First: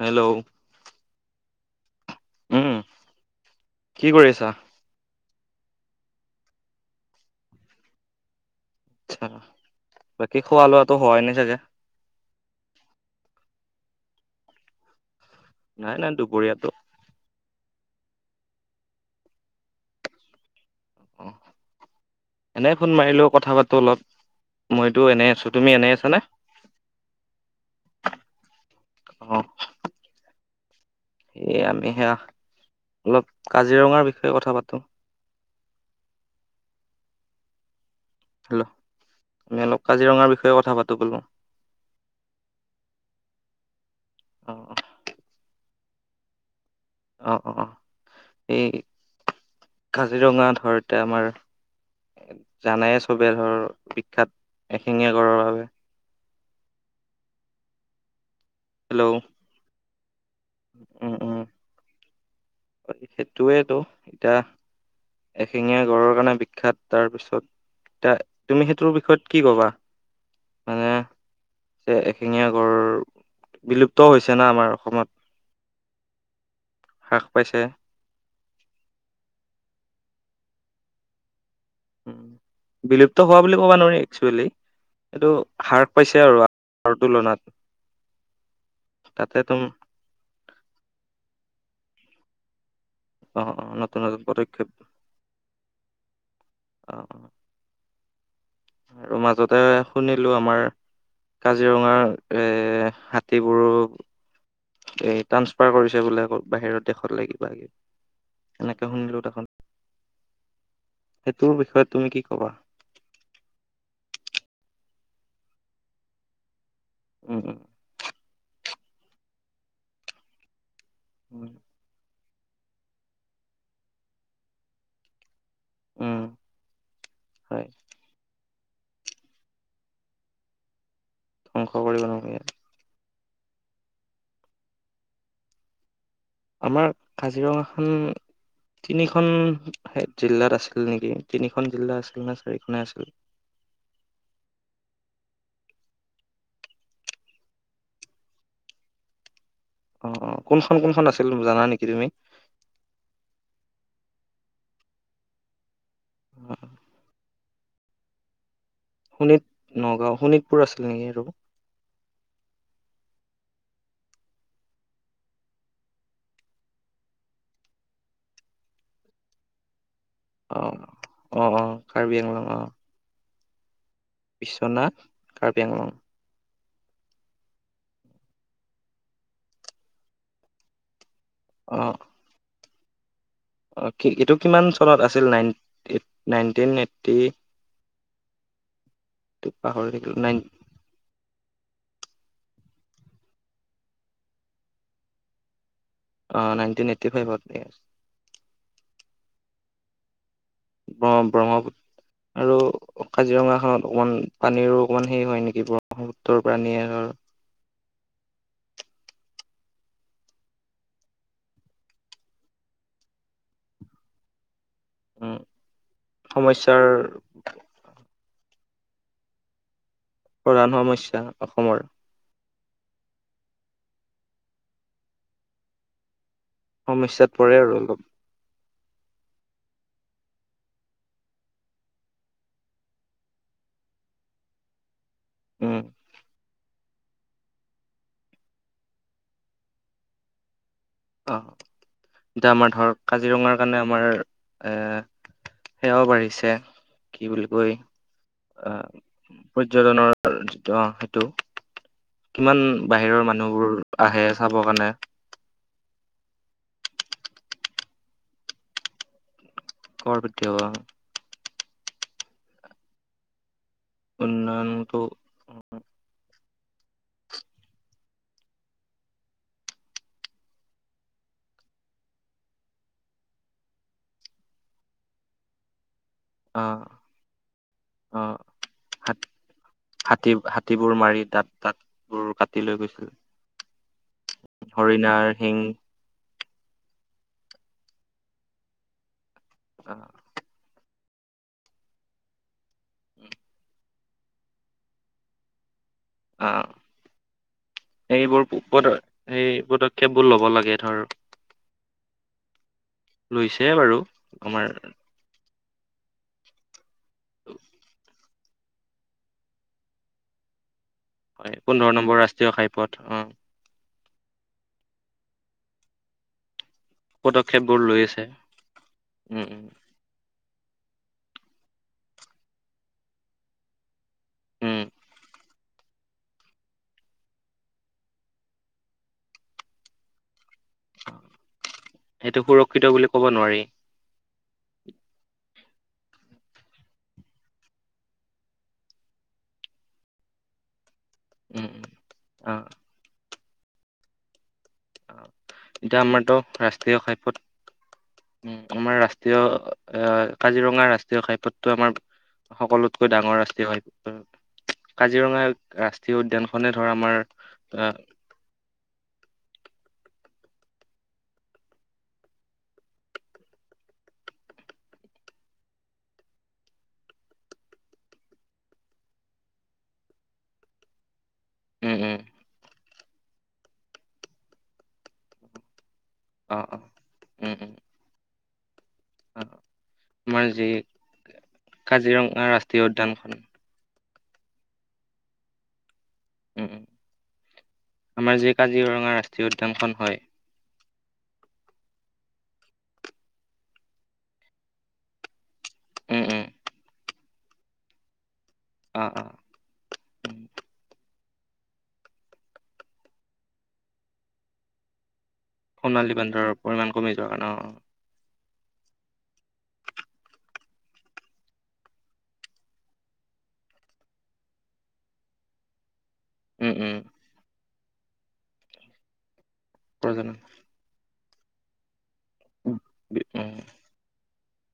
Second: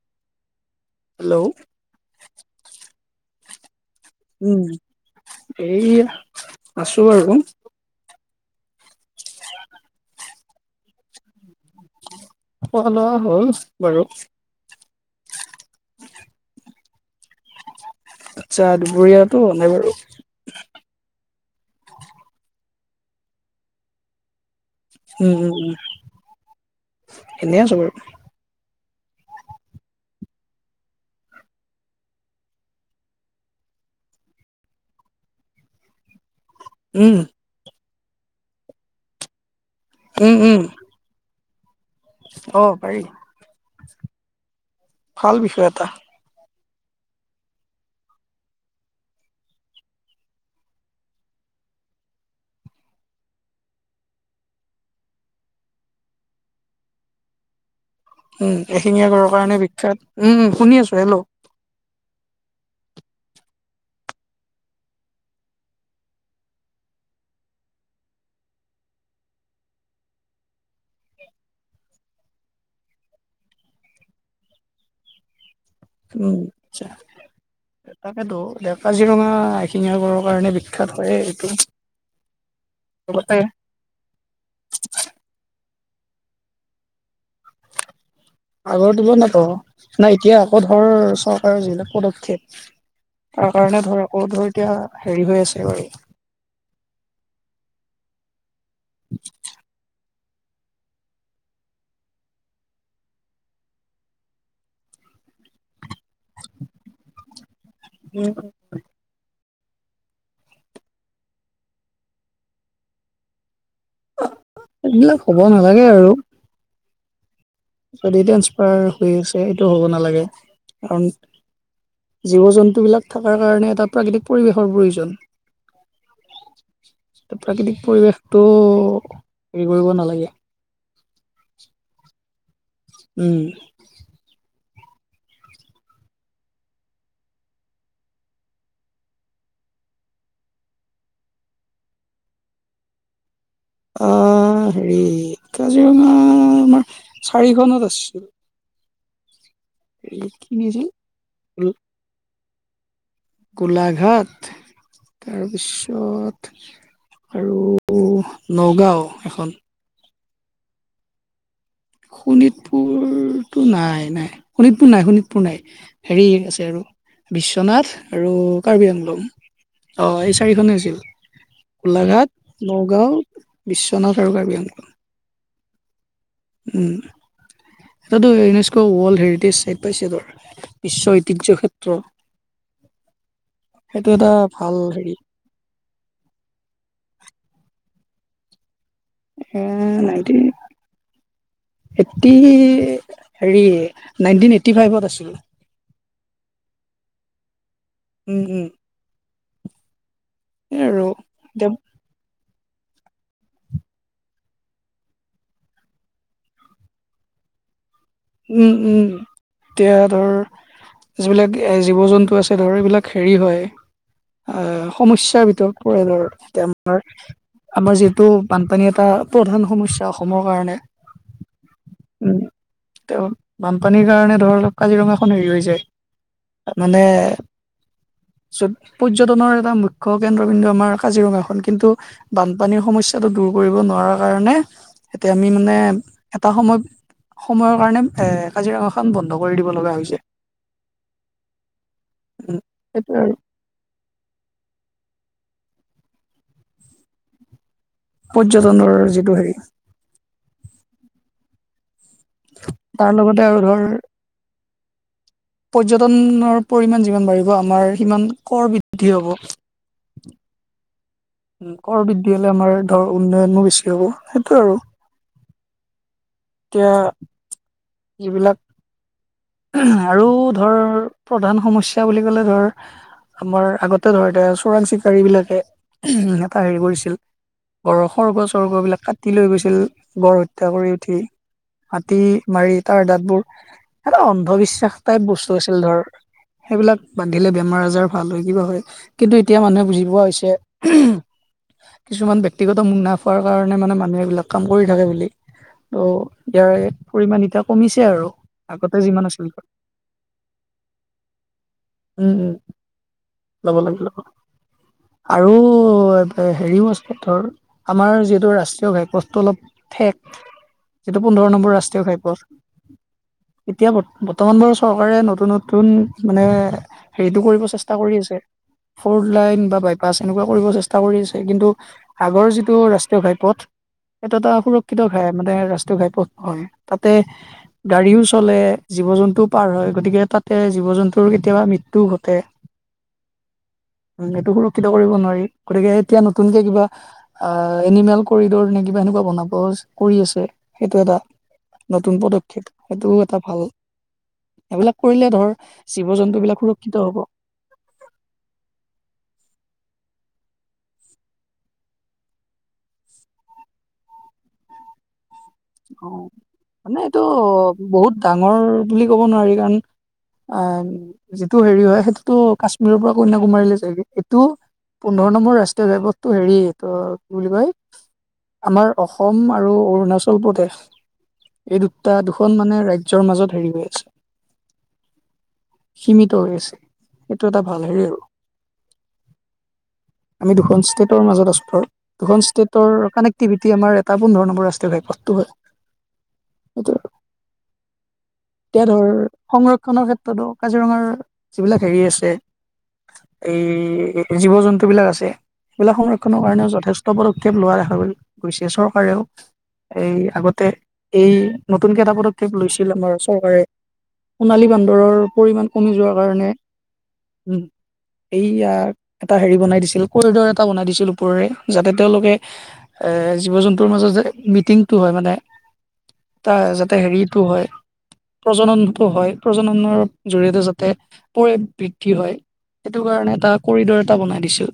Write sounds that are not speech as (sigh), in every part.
Hello? Hello? উম, কি কৰিছা? এই আছো আৰু। আটচা বাকি খোৱা, লোৱাটো হয়াই নাই চাগে। অল, হ'ল বাৰু। নাই, নাই দুপৰীয়াতো। আচ্ছা দুপৰীয়াাতো নাই বাৰু। এনেই ফোন মাৰিলো কথা পাতো অলপ। মইতো এনেই উম উম আছো উম তুমি এনেই আছানে। এনেই আছো বাৰু অ'। সয়ে আমি সেয়া অলপ কাজিৰঙাৰ বিষয়ে কথা পাতো। (unintelligible) উম। হেল্ল' আমি অলপ কাজিৰঙাৰ উম বিষয়ে উম কথা পাতো কলো। অ, পাৰি অ ভাল বিষয় এটা। অ', অ', এই কাজিৰঙা ধৰতে আমাৰ। জানাই চবে ধৰ বিখ্যাত এশিঙীয়া কৰৰ বাবে। উম, হেল্ল' এশিঙীয়া ঘৰৰ কাৰণে বিখ্যাত উম, শুনি আছো। হেল্ল'? সেইটোয়েইেতো এতিয়া এশিঙীয়া গড়ৰ কাৰণে বিখ্যাত তাৰ পিছত এ, তুমি সেইটোৰ বিষয়ত কি কবা মানে। যে, এশিঙীয়া গড় বিলুপ্ত হৈছে না, আমাৰ অসমত। উম, আচছা হ্ৰাস পাইছে। তাকেতো দে কাজিৰঙা আহখিল ৰৰ, কাৰণে বিখ্যাত হয়, এইটো। বিলুপ্ত লগতে হোৱা বুলি ক'বা নোৱাৰি একচুৱেলি এইটো। হ্ৰাস পাইছে আৰু আৰ তুলনাত। আগৰ দিব তাতে নাতো তুম নাই এতিয়া আকৌ ধৰ চৰকাৰৰ যিবিলাক পদক্ষপ ঠিক অ তাৰ অ কাৰণে নতুন ধৰ নতুন আকৌ ধৰ পদক্ষেপ এতিয়া হেৰি হৈ আছে বাৰী অ অ আৰু মাজতে শুনি আমাৰ কাজিৰঙা এৰ হাতীবোৰ এই ট্ৰানসফাৰ কৰিছে বোলে আকৌ বাহিৰৰ দেশতলে কিবা, উম কিবি এনেকে শুনিলো দেখোন। সেইটোৰ বিষয়ে তুমি কি ক'বা। এইবিলাক হ'ব নালাগে আৰু। উম, উম। যদি ট্ৰেন্সফাৰ হৈ আছে, সেইটো হ'ব নালাগে, কাৰণ উম জীৱ, জন্তুবিলাক থকাৰ কাৰণে এটা প্ৰাকৃতিক পৰিৱেশৰ প্ৰয়োজন। উম হয় প্ৰাকৃতিক পৰিৱেশ হেৰি কৰিব নালাগে। ধ্বংস কৰিব নোৱাৰো। উম। আমাৰ কাজিৰঙাখন তিনিখন জিলাত আছিল নেকি তিনিখন জিলা আছিল নে চাৰিখনে আছিল। অ'। হেৰি কাজিৰঙা আমাৰ চাৰিখনত আছিল। অ, হেৰি কি কোনখন, কোনখন আছিল জানা নেকি তুমি। গোলাঘাট। তাৰপিছত আৰু নগাঁও এখন। পুৰ আছিলে নেকি আৰু? শোণিতপুৰতো নাই নাই শোণিতপুৰ নাই শোণিতপুৰ নাই হেৰি আছে আৰু। বিশ্বনাথ আৰু কাৰ্বি আংলং। অ', ই অ চাৰিখনে আছিল অ অ কাৰ্বি আংলং অ গোলাঘাট নগাঁও বিশ্ব (inaudible) বিশ্বনাথ কাৰ্বি আংলং। উম, এতিয়া ৎটো ইউনেস্ক ৱৰ্ল্ড হেৰিটেজ চাইট পাইছেতো। বিশ্ব ঐতিহ্য অ ক্ষেত্ৰ। অ', কি সেইটো এটা এইটো কিমান ভাল চনত হেৰি আছিল নাইন নাইনটিন এইটটি পাহৰি উম, থাকিলো নাইন নাইনটি এইটি হেৰি নাইনটিন এইট্টি ফাইভত আছিল। অ', নাইনটিন এইটি ফাইভতে। উম, হম। সেইয়া আৰু এতিয়া ব্ৰহ্মপুত্ৰ আৰু কাজিৰঙাখনত অকমান পানীৰো অকমান হেৰি হয় নেকি ব্ৰহ্মপুত্ৰৰ পানীয়ে ধৰ (inaudible) উম, উম এতিয়া ধৰ যিবিলাক এ জীৱ জন্তু আছে ধৰ এইবিলাক হেৰি হয়। আহ উম সমস্যাৰ ভিতৰত পৰে ধৰ এ সমস্যাৰ আমাৰ আমাৰ যি ত' বানপানী এটা প্ৰধান সমস্যা অসমৰ প্ৰধান কাৰণে সমস্যা অসমৰ উম। তেওঁ বানপানীৰ কাৰণে ধৰি লওঁক কাজিৰঙাখন হেৰি হৈছে। মানে সমস্যাত পৰে আৰু অলপ চত পৰ্যটনৰ এটা মুখ্য কেন্দ্ৰবিন্দু আমাৰ কাজিৰঙাখন। কিন্তু বানপানীৰ সমস্যাটো দূৰ কৰিব নোৱাৰাৰ কাৰণে এতিয়া আমি উম মানে এটা সময়ত সময়ৰ কাৰণে এ কাজিৰঙাখন বন্ধ কৰি দিব লগা হৈছে। অ', এতিয়া উম, আমাৰ ধৰ সেইটোৱে আৰু কাজিৰঙাৰ কাৰণে আমাৰ এ সেয়াও বাঢ়িছে কি বুলি কয় পৰ্যটনৰ যিটো আহ হেৰি পৰ্যটনৰ যিটো অ' সেইটো। কিমান তাৰ বাহিৰৰ লগতে আৰু মানুহবোৰ ধৰ আহে চাব কাৰণে। পৰ্যটনৰ পৰিমাণ যিমান বাঢ়িব আমাৰ সিমান কৰ বৃদ্ধি হ'ব। কৰ বৃদ্ধি হোৱা উম, কৰ বৃদ্ধি হ'লে আমাৰ ধৰ উন্নয়নো বেছি হ'ব সেইটো আৰু। উন্নয়নটো এতিয়া যিবিলাক আৰু ধৰ প্ৰধান সমস্যা বুলি ক'লে ধৰ আমাৰ আগতে ধৰ এ চোৰাং চিকাৰীবিলাকে উম এটা হেৰি আহ কৰিছিল। গড়ৰ সৰ্গ আহ চৰ্গবিলাক হা কাটি লৈ গৈছিল হাতী গড় হত্যা কৰি হাতীবোৰ উঠি। মাৰি দাঁত দাঁত হাতী বোৰ কাটি মাৰি লৈ তাৰ গৈছিল দাঁতবোৰ এটা অন্ধবিশ্বাস টাইপ হৰিণাৰ বস্তু শিং আছিল ধৰ। সেইবিলাক বান্ধিলে বেমাৰ আজাৰ ভাল হয় কিবা হয়। কিন্তু এতিয়া মানুহে বুজি পোৱা হৈছে কিছুমান ব্যক্তিগত মুনাফাৰ কাৰণে মানে মানুহে এইবিলাক কাম কৰি থাকে বুলি। ত' আহ ইয়াৰে পৰিমাণ এতিয়া কমিছে আৰু। পদ আগতে যিমান আছিল সেই পদক্ষেপবোৰ ল'ব লাগে ধৰ। উম, লৈছে ল'ব বাৰু লাগে ল'ব লাগে আমাৰ আৰু অ', হেৰিও আছে ধৰ আমাৰ যিহেতু ৰাষ্ট্ৰীয় ঘাইপথটো অলপ ঠেক। হয়, পোন্ধৰ নম্বৰ ৰাষ্ট্ৰীয় ঘাইপথ অ'। এতিয়া বৰ্ত বৰ্তমান বাৰু চৰকাৰে নতুন নতুন মানে হেৰিটো কৰিব পদক্ষেপবোৰ চেষ্টা লৈ কৰি আছে। ফৰ উম উম লাইন বা বাইপাছ এনেকুৱা কৰিব চেষ্টা কৰি আছে কিন্তু আগৰ যিটো ৰাষ্ট্ৰীয় ঘাইপথ। এইটো এটা উম সুৰক্ষিত ঘাই মানে ৰাষ্ট্ৰীয় ঘাইপথ হয় তাতে গাড়ীও চ চলে জীৱ জন্তুও পাৰ হয় গতিকে এ জীৱ জন্তুৰ কেতিয়াবা মৃত্যুও ঘটে। সেইটো সুৰক্ষিত বুলি ক'ব নোৱাৰি উম, এইটো সুৰক্ষিত কৰিব নোৱাৰি। গতিকে এতিয়া নতুনকে কিবা অ' এনিমেল কৰিডৰ নে কিবা এনেকুৱা বনাব কৰি আছে। সেইটো এটা উম উম নতুন অ পদক্ষেপ সেইটোও এটা ভাল। এইবিলাক অ কৰিলে ধৰ এতিয়া জীৱ আমাৰতো জন্তুবিলাক ৰাষ্ট্ৰীয় সুৰক্ষিত হ'ব। ঘাইপথ উম, আমাৰ ৰাষ্ট্ৰীয় অ' কাজিৰঙা ৰাষ্ট্ৰীয় ঘাইপথটো আমাৰ, সকলোতকৈ ডাঙৰ ৰাষ্ট্ৰীয় (inaudible) কাজিৰঙা ৰাষ্ট্ৰীয় অ' উদ্যানখনে ধৰ মানে আমাৰ এইটো আহ বহুত ডাঙৰ বুলি ক'ব নোৱাৰি কাৰণ অ' যিটো হেৰি হয় সেইটোতো কাশ্মীৰৰ পৰা কন্যাকুমাৰীলৈ যায়গৈ এইটো পোন্ধৰ নম্বৰ ৰাষ্ট্ৰীয় ঘাইপথটো হেৰি ত' কি বুলি কয়। আমাৰ অসম আৰু অৰুণা (unintelligible) প্ৰদেশ, এই উম উম দুটা দুখন মানে ৰাজ্যৰ মাজত হেৰি হৈ আছে। (inaudible) সীমিত হৈ অ আছে, অ এইটো উম এটা উম ভাল হেৰি আৰু। অ আমাৰ আমি যি দুখন ষ্টেটৰ মাজত আছো ধৰ, কাজিৰঙা দুখন ৰাষ্ট্ৰীয় ষ্টেটৰ উদ্যানখন কানেক্টিভিটি আমাৰ তাৰ পোন্ধৰ নম্বৰ ৰাষ্ট্ৰীয় ঘাইপথটো হয়। উম। সেইটো আমাৰ যি এতিয়া ধৰ কাজিৰঙা ৰাষ্ট্ৰীয় উদ্যানখন সংৰক্ষণৰ হয় ক্ষেত্ৰতো কাজিৰঙাৰ যিবিলাক হেৰি আছে। এই জীৱ জন্তুবিলাক আছে এইবিলাক উম সংৰক্ষণৰ উম কাৰণেও যথেষ্ঠ পদক্ষেপ লোৱা দেখা গৈ গৈছে অ চৰকাৰেও। অ এই উম আগতে এই নতুন কেইটা পদক্ষেপ লৈছিল আমাৰ চৰকাৰে। সোণালী বান্দৰৰ পৰিমাণ কমি সোণালী যোৱাৰ বান্দৰৰ কাৰণে পৰিমাণ কমি যোৱাৰ কাৰণে অ', এইয়া এটা হেৰি বনাই দিছিল কৰিডৰ এটা বনাই দিছিল ওপৰেৰে যাতে তেওঁলোকে এ জীৱ-জন্তুৰ মাজত মিটি (unintelligible) হয় মানে, তা উম, যাতে উম, হেৰিটো হয় প্ৰজননটো হয়। প্ৰজননৰ প্ৰজনন জৰি়য়তে যাতে পৰি (unintelligible) হয় সেইটো বি- কাৰণে এটা উম, কৰিডৰ এটা বনাই দিছিল।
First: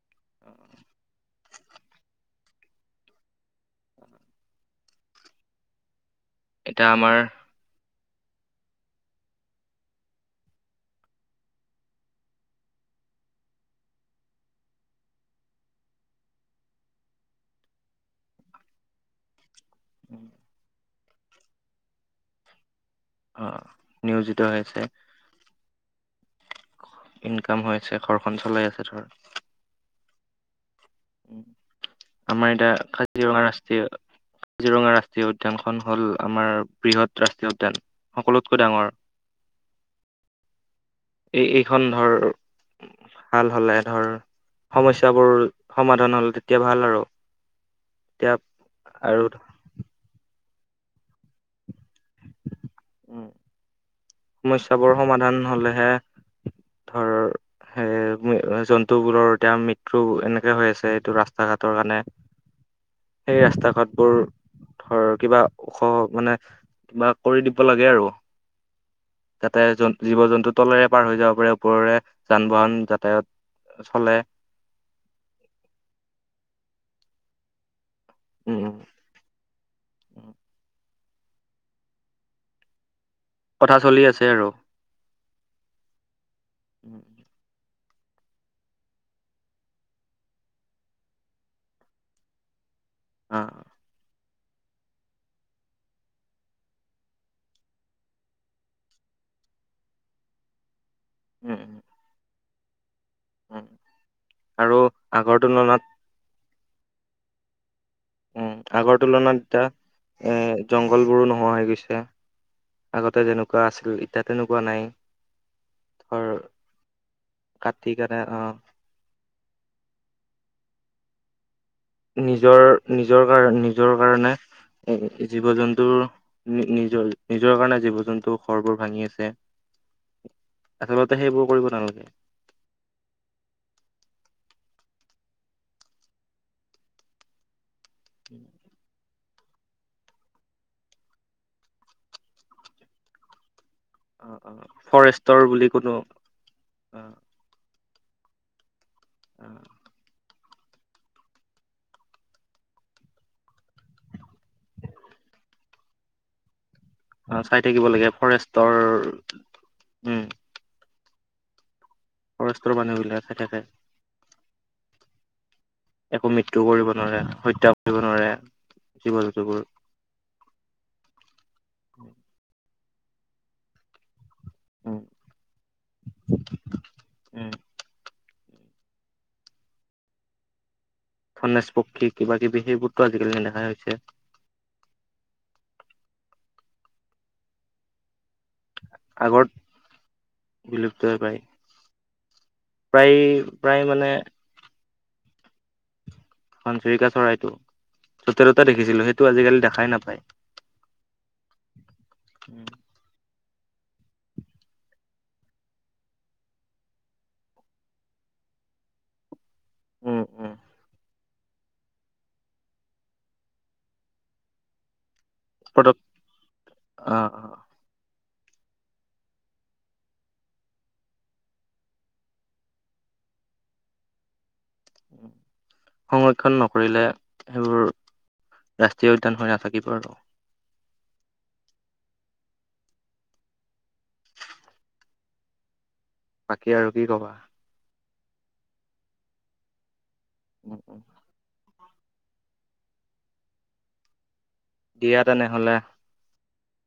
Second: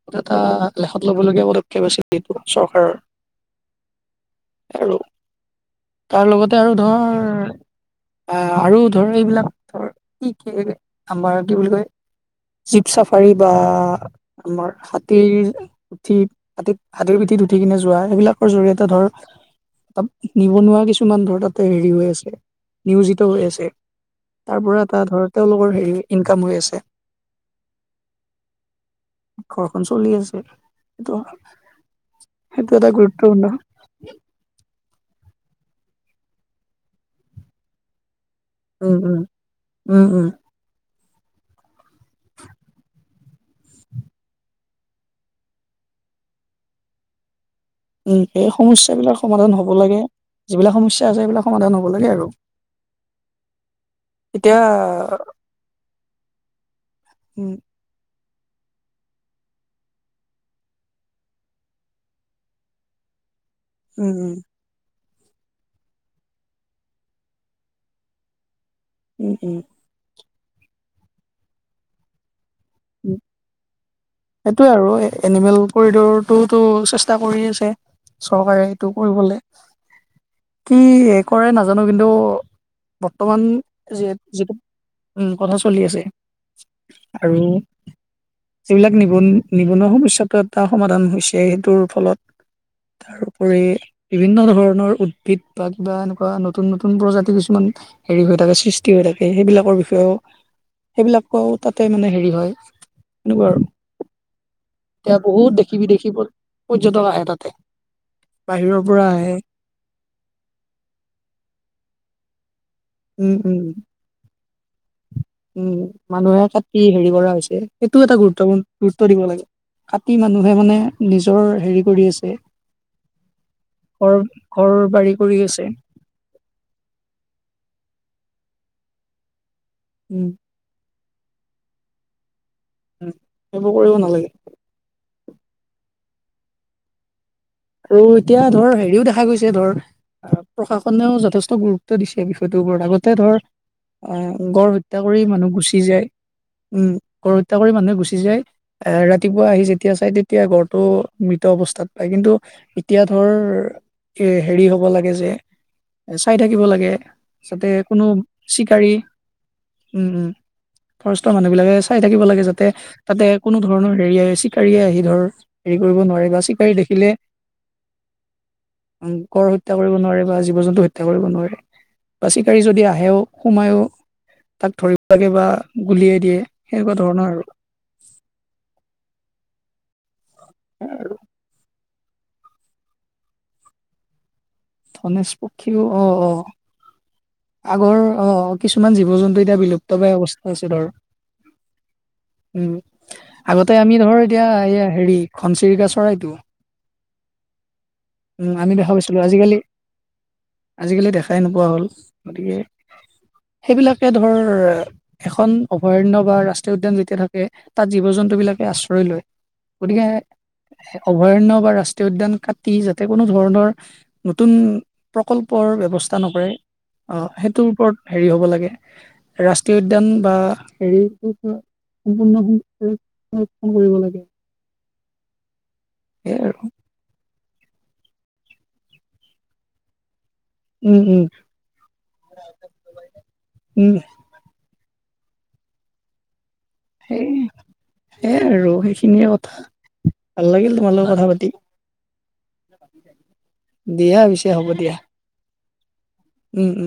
সেইটো এটা লেখত ল'বলগীয়া পদক্ষেপ আছিল এইটো চৰকাৰৰ। আৰু, তাৰ লগতে আৰু এতিয়া আমাৰ ধৰ বা আৰু ধৰ এইবিলাক ধৰ কি কি আমাৰ কি বুলি কয়? জীপ চাফাৰী বা আমাৰ হাতীৰ উঠি হাতীত হাতীৰ পিঠি উঠি কিনে যোৱা সেইবিলাকৰ জৰিয়তে ধৰ, তাত নিবনুৱা কিছুমান ধৰ তাতে হেৰি হৈ আছে। নিয়োজিত হৈ অ', আছে, নিয়োজিত হৈ তাৰ আছে পৰা এটা ধৰ তেওঁলোকৰ হেৰি ইনকাম হৈ আছে। ইনকাম হৈ আছে ঘৰখন চলাই আছে ধৰ। ঘৰখন চলি আছে সেইটো, উম, আমাৰ এতিয়া সেইটো এটা কাজিৰঙা গুৰুত্বপূৰ্ণ ৰাষ্ট্ৰীয় কাজিৰঙা ৰাষ্ট্ৰীয় উদ্যানখন হ'ল আমাৰ বৃহৎ ৰাষ্ট্ৰীয় উদ্যান। সকলোতকৈ ডাঙৰ উম, উম, উম, উম। এই এইখন ধৰ, ভাল হ'লে ধৰ সমস্যাবোৰ সমাধান হ'লে তেতিয়া ভাল আৰু। উম, এতিয়া সেই সমস্যাবিলাক আৰু সমাধান হব লাগে, যিবিলাক সমস্যা আছে সেইবিলাক সমাধান হ'ব (unintelligible) আৰু। উম, এতিয়া সমস্যাবোৰ সমাধান হ'লেহে ধৰ উম সেই (unintelligible) জন্তুবোৰৰ এতিয়া মৃত্যু এনেকে হৈ আছে এইটো ৰাস্তা ঘাটৰ কাৰণে। সেই ৰাস্তা ঘাটবোৰ উম ধৰ কিবা ওখ মানে কিবা কৰি দিব লাগে আৰু, উম উম যাতে উম জন- জীৱ জন্তু তলেৰে পাৰ হৈ যাব পাৰে ওপৰৰে যান বাহন (unintelligible) যাতায়াত চলে সেইটোৱে আৰু এনিমেল কৰিডৰটো চেষ্টা কৰি আছে, উম চৰকাৰে উম এইটো কৰিবলে, উম কি কৰে নাজানো কিন্তু বৰ্তমান কথা চলি য আছে আৰু যিটো উম, কথা চলি আছে উম আৰু। যিবিলাক নিবন নিবনুৱা সমস্যাটো এটা সমাধান হৈছে সেইটোৰ ফলত। অ তাৰোপৰি বিভিন্ন ধৰণৰ উদ্ভিদ বা কিবা এনেকুৱা নতুন-নতুন প্ৰজাতি কিছুমান হেৰি হৈ থাকে সৃষ্টি হৈ থাকে। সেইবিলাকৰ বিষয়েও সেইবিলাকো উম উম তাতে মানে হেৰি হয় এনেকুৱা উম আৰু আৰু এতিয়া আগৰ বহুত তুলনাত দেশী-বিদশী পৰ্যটক আহে তাতে। উম, বাহিৰৰ আগৰ পৰা আহে তুলনাত এতিয়া এ, জংঘল বোৰো নোহোৱা হৈ গৈছে। আগতে উম উম যেনেকুৱা আছিল এতিয়া তেনেকুৱা নাই। উম, ধৰ মানুহে কাটি হেৰি কৰা হৈছে, কাটি সেইটোও এটা কানে অ গুৰুত্বপূৰ্ণ গুৰুত্ব দি'ব লাগে। কাটি মানুহে মানে নিজৰ হেৰি কৰি আছে নিজৰ, নিজৰ কাৰ নিজৰ ঘৰ কাৰণে ঘৰ এ, বাৰী কৰি আছে জীৱ-জন্তুৰ নিজৰ নিজৰ কাৰণে জীৱ-জন্তু ঘৰবোৰ ভাঙি আছে। উম। আচলতে সেইবোৰ কৰিব নালাগে। উ, সেইবোৰ কৰিব নালাগে। আৰু এতিয়া ধৰ হেৰিও দেখা গৈছে যে ধৰ প্ৰশাসনেও যথেষ্ট গুৰুত্ব দিছে, বিষয়টোৰ ওপৰত আগতে ধৰ অ, গড় হত্যা কৰি ফৰেষ্টৰ মানুহ বুলি গুচি কোনো যায়। উম, অ গড় হত্যা কৰি মানুহে গুচি য য, আহ ৰাতিপুৱা আহি যেতিয়া চাই তেতিয়া গড়টো মৃত অৱস্থাত পায় কিন্তু। এতিয়া ধৰ এ, হেৰি হ'ব লাগে যে চাই থাকিব লাগে। অ চাই যাতে থাকিব কোনো লাগে ফৰেষ্টৰ চিকাৰী উম, উম। ফৰেষ্টৰ মানুহ বিলাকে চাই থাকিব লাগে, যাতে, ফৰেষ্টৰ মানুহবিলাক তাতে চাই কোনো থাকে ধৰণৰ হেৰিয় চিকাৰীয়ে আহি ধৰ। হেৰি কৰিব একো নোৱাৰে বা মৃত্যু কৰিব নোৱাৰে, হত্যা কৰিব নোৱাৰে। জীৱ কৰ জন্তুবোৰ হত্যা কৰিব নোৱাৰে বা জীৱ, জন্তু হত্যা কৰিব নোৱাৰে বা চিকাৰী যদি আহ বেও, সোমায়ো। তাক উম ধৰিব লাগে বা গুলিয়াই দিয়ে সেনেকুৱা ধৰণৰ আৰু। উম ধনেজ পক্ষী কিবা, কিবি সেইবোৰতো আজিকালি নেদেখা হৈছে। ধনেশ পক্ষীও অ', অ', আগৰ অ, কিছুমান জীৱ, জন্তু আগত এতিয়া বিলুপ্তভয় অৱস্থা আছে ধৰ বিলুপ্ত হৈ পায় উম, প্ৰায় আগতে প্ৰায় আমি মানে ধৰ এতিয়া এই হেৰি খনচিৰিকা চৰাইটো। চিৰিকা, চৰাইটোক উম, আমি দে, ভাবিছিলো আজিকালি। নাপায়। আজিকালি দেখাই নোপোৱা হ'ল গতিকে সেইবিলাকে ধৰ এখন অভয়াৰণয় বা ৰাষ্ট্ৰীয় উদ্যান যেতিয়া থাকে তাত জীৱ, জন্তু বিলাকে আশ্ৰয় লয়, গতিকে উম, উম। অভয়াৰণ্য বা ৰাষ্ট্ৰীয় উদ্যান ক যাতে কোনো ধৰণৰ নতুন প্ৰকল্পৰ পদক ব্যৱস্থা নকৰে অ', অ'। সেইটোৰ ওপৰত। হেৰি হ'ব লাগে, ৰাষ্ট্ৰীয় উদ্যান বা হেৰি সম্পূৰ্ণৰক্ষণ কৰিব লাগে। সেইয়াই সংৰক্ষণ আৰু নকৰিলে, সেইবোৰ ৰাষ্ট্ৰীয় উদ্যান হৈ নাথাকিব আৰু। উম, উম, উম। বাকী আৰু কি ক'বা এ, আৰু সেইখিনিয়ে কথা ভাল লাগিল, তোমাৰ লগত কথা পাতি। দিহা পি দিয়া, তেনেহলে। উম, উম, উ।